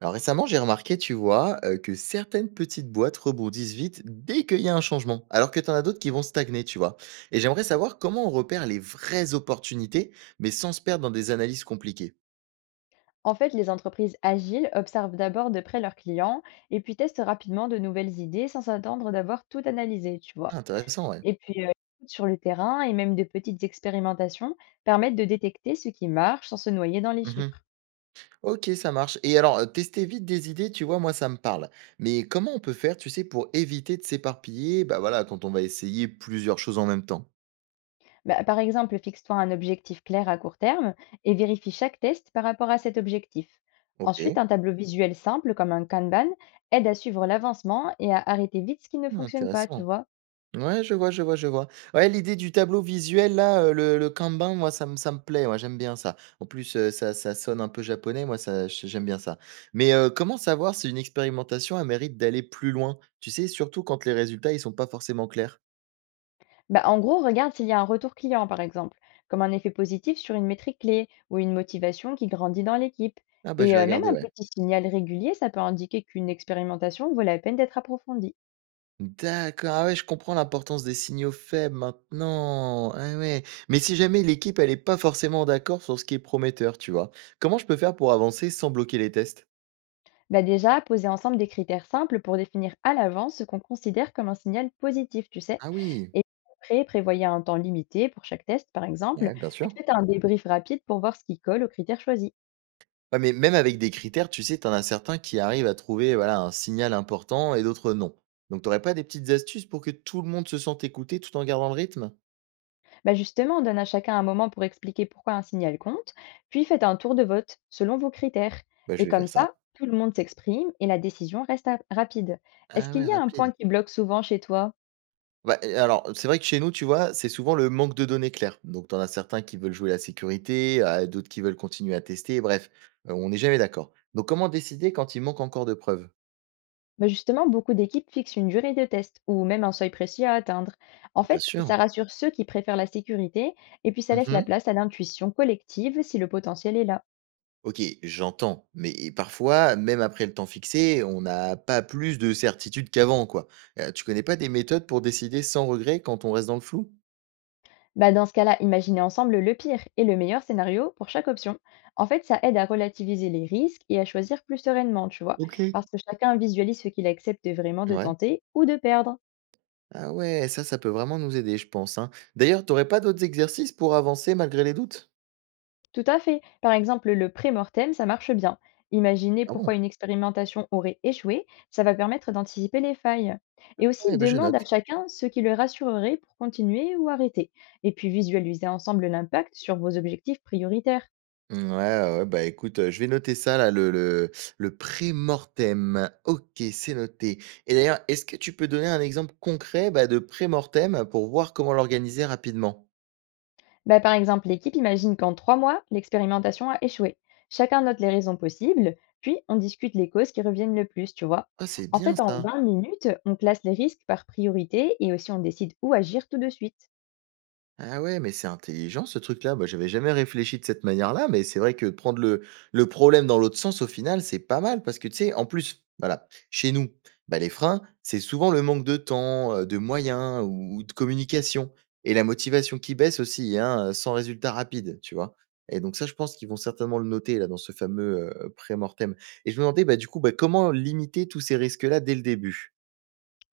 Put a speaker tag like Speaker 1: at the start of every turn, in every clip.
Speaker 1: Alors récemment, j'ai remarqué, tu vois, que certaines petites boîtes rebondissent vite dès qu'il y a un changement, alors que tu en as d'autres qui vont stagner, tu vois. Et j'aimerais savoir comment on repère les vraies opportunités, mais sans se perdre dans des analyses compliquées.
Speaker 2: En fait, les entreprises agiles observent d'abord de près leurs clients et puis testent rapidement de nouvelles idées sans s'attendre d'avoir tout analysé, tu vois.
Speaker 1: Ah, intéressant, ouais.
Speaker 2: Et puis, sur le terrain et même de petites expérimentations permettent de détecter ce qui marche sans se noyer dans les
Speaker 1: Mhm.
Speaker 2: chiffres.
Speaker 1: Ok, ça marche. Et alors, tester vite des idées, tu vois, moi, ça me parle. Mais comment on peut faire, tu sais, pour éviter de s'éparpiller, bah voilà, quand on va essayer plusieurs choses en même temps.
Speaker 2: Bah, par exemple, fixe-toi un objectif clair à court terme et vérifie chaque test par rapport à cet objectif.
Speaker 1: Ok,
Speaker 2: Ensuite, un tableau visuel simple comme un Kanban aide à suivre l'avancement et à arrêter vite ce qui ne fonctionne pas, tu
Speaker 1: intéressant.
Speaker 2: vois.
Speaker 1: Ouais, je vois. Ouais, l'idée du tableau visuel là, le Kanban, moi ça me plaît, moi j'aime bien ça. En plus, ça sonne un peu japonais, moi ça j'aime bien ça. Mais, comment savoir si une expérimentation, elle mérite d'aller plus loin? Tu sais, surtout quand les résultats, ils sont pas forcément clairs?
Speaker 2: Bah, en gros, regarde s'il y a un retour client, par exemple, comme un effet positif sur une métrique clé ou une motivation qui grandit dans l'équipe.
Speaker 1: Ah bah, je
Speaker 2: Et
Speaker 1: vais
Speaker 2: même
Speaker 1: regarder,
Speaker 2: un
Speaker 1: ouais.
Speaker 2: petit signal régulier, ça peut indiquer qu'une expérimentation vaut la peine d'être approfondie.
Speaker 1: D'accord, ah ouais, je comprends l'importance des signaux faibles maintenant. Ah ouais. Mais si jamais l'équipe, elle est pas forcément d'accord sur ce qui est prometteur, tu vois? Comment je peux faire pour avancer sans bloquer les tests?
Speaker 2: Bah déjà, poser ensemble des critères simples pour définir à l'avance ce qu'on considère comme un signal positif, tu sais.
Speaker 1: Ah oui,
Speaker 2: Et après, prévoyez un temps limité pour chaque test, par exemple,
Speaker 1: ouais, bien
Speaker 2: puis
Speaker 1: sûr.
Speaker 2: faites un débrief rapide pour voir ce qui colle aux critères choisis.
Speaker 1: Ouais, mais même avec des critères, tu sais, t'en as certains qui arrivent à trouver, voilà, un signal important et d'autres non. Donc, t'aurais pas des petites astuces pour que tout le monde se sente écouté tout en gardant le rythme?
Speaker 2: Bah justement, donne à chacun un moment pour expliquer pourquoi un signal compte, puis faites un tour de vote selon vos critères.
Speaker 1: Bah,
Speaker 2: Et
Speaker 1: je vais
Speaker 2: comme
Speaker 1: faire ça.
Speaker 2: ça, tout le monde s'exprime et la décision reste rapide. Est-ce
Speaker 1: Ah
Speaker 2: qu'il
Speaker 1: ouais,
Speaker 2: y a un point
Speaker 1: rapide.
Speaker 2: qui bloque souvent chez toi?
Speaker 1: Bah, et alors, c'est vrai que chez nous, tu vois, c'est souvent le manque de données claires. Donc, t'en as certains qui veulent jouer la sécurité, d'autres qui veulent continuer à tester. Bref, on n'est jamais d'accord. Donc, comment décider quand il manque encore de preuves?
Speaker 2: Bah justement, beaucoup d'équipes fixent une durée de test ou même un seuil précis à atteindre. En
Speaker 1: Bien
Speaker 2: fait, ça
Speaker 1: sûr.
Speaker 2: rassure ceux qui préfèrent la sécurité et puis ça laisse la place à l'intuition collective si le potentiel est là.
Speaker 1: OK, j'entends, mais parfois, même après le temps fixé, on n'a pas plus de certitude qu'avant, quoi. Tu connais pas des méthodes pour décider sans regret quand on reste dans le flou?
Speaker 2: Bah, dans ce cas-là, imaginez ensemble le pire et le meilleur scénario pour chaque option. En fait, ça aide à relativiser les risques et à choisir plus sereinement, tu vois,
Speaker 1: OK.
Speaker 2: parce que chacun visualise ce qu'il accepte vraiment de
Speaker 1: Ouais.
Speaker 2: tenter ou de perdre.
Speaker 1: Ah ouais, ça peut vraiment nous aider, je pense, hein. D'ailleurs, t'aurais pas d'autres exercices pour avancer malgré les doutes?
Speaker 2: Tout à fait. Par exemple, le pré-mortem, ça marche bien. Imaginer
Speaker 1: Ah
Speaker 2: pourquoi
Speaker 1: bon?
Speaker 2: une expérimentation aurait échoué, ça va permettre d'anticiper les failles. Et aussi,
Speaker 1: Ouais, bah, je
Speaker 2: demande
Speaker 1: note.
Speaker 2: à chacun ce qui le rassurerait pour continuer ou arrêter. Et puis, visualisez ensemble l'impact sur vos objectifs prioritaires.
Speaker 1: Mmh, ouais, ouais, ouais, bah, écoute, je vais noter ça là, le pré-mortem. OK, c'est noté et d'ailleurs, est-ce que tu peux donner un exemple concret, bah, de pré-mortem pour voir comment l'organiser rapidement?
Speaker 2: Bah, par exemple, l'équipe imagine qu'en 3 mois, l'expérimentation a échoué. Chacun note les raisons possibles, puis on discute les causes qui reviennent le plus, tu vois.
Speaker 1: Ah, c'est
Speaker 2: En
Speaker 1: bien
Speaker 2: fait, en
Speaker 1: ça.
Speaker 2: 20 minutes, on classe les risques par priorité et aussi on décide où agir tout de suite.
Speaker 1: Ah ouais, mais c'est intelligent ce truc-là. Moi j'avais jamais réfléchi de cette manière-là, mais c'est vrai que prendre le problème dans l'autre sens, au final, c'est pas mal parce que tu sais, en plus, voilà, chez nous, bah, les freins, c'est souvent le manque de temps, de moyens ou de communication et la motivation qui baisse aussi, hein, sans résultat rapide, tu vois. Et donc ça, je pense qu'ils vont certainement le noter là dans ce fameux pré-mortem. Et je me demandais, bah, du coup, bah, comment limiter tous ces risques-là dès le début?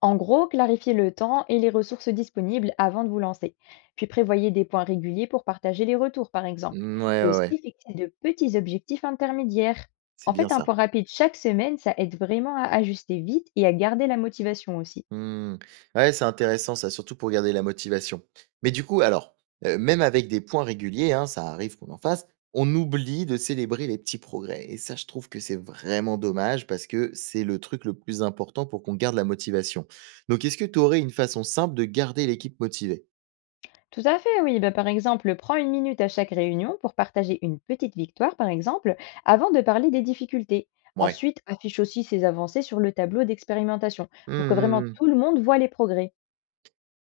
Speaker 2: En gros, clarifiez le temps et les ressources disponibles avant de vous lancer. Puis prévoyez des points réguliers pour partager les retours, par exemple.
Speaker 1: Mm, ouais,
Speaker 2: Et
Speaker 1: ouais,
Speaker 2: aussi
Speaker 1: ouais,
Speaker 2: fixez de petits objectifs intermédiaires.
Speaker 1: c'est
Speaker 2: En
Speaker 1: bien
Speaker 2: fait, un
Speaker 1: ça.
Speaker 2: point rapide chaque semaine, ça aide vraiment à ajuster vite et à garder la motivation aussi.
Speaker 1: Mmh. Ouais, c'est intéressant ça, surtout pour garder la motivation. Mais du coup, alors, même avec des points réguliers, hein, ça arrive qu'on en fasse, on oublie de célébrer les petits progrès et ça, je trouve que c'est vraiment dommage parce que c'est le truc le plus important pour qu'on garde la motivation. Donc est-ce que tu aurais une façon simple de garder l'équipe motivée?
Speaker 2: Tout à fait, oui. Bah, par exemple, prends une minute à chaque réunion pour partager une petite victoire, par exemple, avant de parler des difficultés.
Speaker 1: Ouais.
Speaker 2: Ensuite, affiche aussi ses avancées sur le tableau d'expérimentation pour que vraiment tout le monde voit les progrès.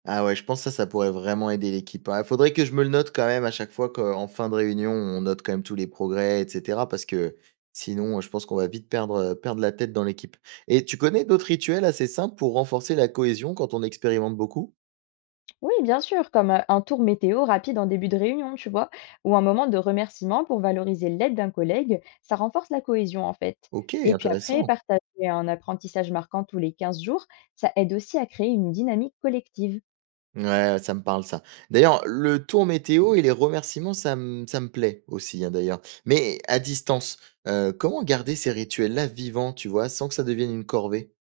Speaker 1: Ah ouais, je pense que ça pourrait vraiment aider l'équipe, hein. Il faudrait que je me le note quand même à chaque fois qu'en fin de réunion, on note quand même tous les progrès et cetera parce que sinon, je pense qu'on va vite perdre, perdre la tête dans l'équipe et tu connais d'autres rituels assez simples pour renforcer la cohésion quand on expérimente beaucoup?
Speaker 2: Oui, bien sûr, comme un tour météo rapide en début de réunion, tu vois, ou un moment de remerciement pour valoriser l'aide d'un collègue, ça renforce la cohésion en fait.
Speaker 1: OK,
Speaker 2: Et puis après,
Speaker 1: intéressant.
Speaker 2: partager un apprentissage marquant tous les 15 jours, ça aide aussi à créer une dynamique collective.
Speaker 1: Ouais, ça me parle ça. D'ailleurs, le tour météo et les remerciements, ça me plaît aussi, hein, d'ailleurs. Mais à distance, comment garder ces rituels-là vivants, tu vois, sans que ça devienne une corvée?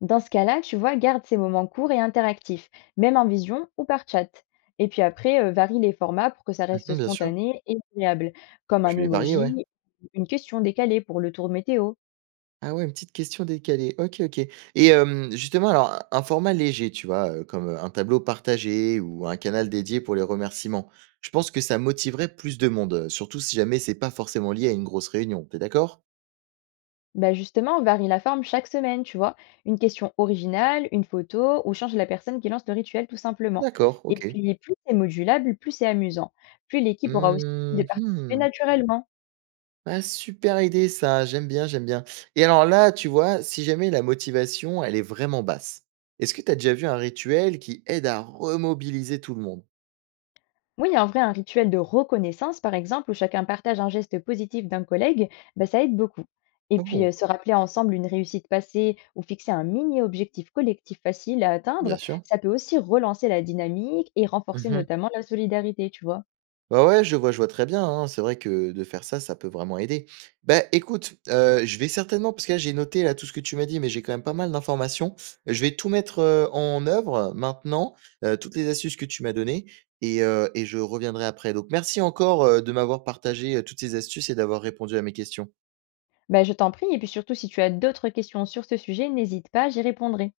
Speaker 2: Dans ce cas-là, tu vois, garde ces moments courts et interactifs, même en vision ou par chat. Et puis après, varie les formats pour que ça reste
Speaker 1: Mmh bien sûr.
Speaker 2: spontané et agréable, comme
Speaker 1: Je
Speaker 2: un
Speaker 1: vais les varier,
Speaker 2: emoji,
Speaker 1: ouais.
Speaker 2: une question décalée pour le tour météo.
Speaker 1: Ah ouais, une petite question décalée. OK, OK. Et justement, alors un format léger, tu vois, comme, un tableau partagé ou un canal dédié pour les remerciements, je pense que ça motiverait plus de monde, surtout si jamais c'est pas forcément lié à une grosse réunion, t'es d'accord?
Speaker 2: Bah justement, varie la forme chaque semaine, tu vois. Une question originale, une photo, ou change la personne qui lance le rituel tout
Speaker 1: Ah
Speaker 2: simplement.
Speaker 1: d'accord,
Speaker 2: Et
Speaker 1: OK.
Speaker 2: puis, plus c'est modulable, plus c'est amusant. Plus l'équipe aura aussi envie
Speaker 1: Mmh
Speaker 2: de participer
Speaker 1: mh.
Speaker 2: naturellement.
Speaker 1: Ah super idée ça, j'aime bien, j'aime bien. Et alors là, tu vois, si jamais la motivation, elle est vraiment basse, est-ce que tu as déjà vu un rituel qui aide à remobiliser tout le monde?
Speaker 2: Oui, en vrai, un rituel de reconnaissance, par exemple, où chacun partage un geste positif d'un collègue, bah, ça aide beaucoup. Et puis,
Speaker 1: Oh!
Speaker 2: se rappeler ensemble une réussite passée ou fixer un mini-objectif collectif facile à atteindre,
Speaker 1: Bien sûr.
Speaker 2: ça peut aussi relancer la dynamique et renforcer
Speaker 1: Mmh.
Speaker 2: notamment la solidarité, tu vois.
Speaker 1: Bah, ouais, je vois très bien, hein. C'est vrai que de faire ça, ça peut vraiment aider. Bah, écoute, je vais certainement parce que là, j'ai noté là tout ce que tu m'as dit, mais j'ai quand même pas mal d'informations. Je vais tout mettre, en œuvre maintenant, toutes les astuces que tu m'as données et je reviendrai après. Donc merci encore, de m'avoir partagé, toutes ces astuces et d'avoir répondu à mes questions.
Speaker 2: Bah, je t'en prie, et puis surtout, si tu as d'autres questions sur ce sujet, n'hésite pas, j'y répondrai.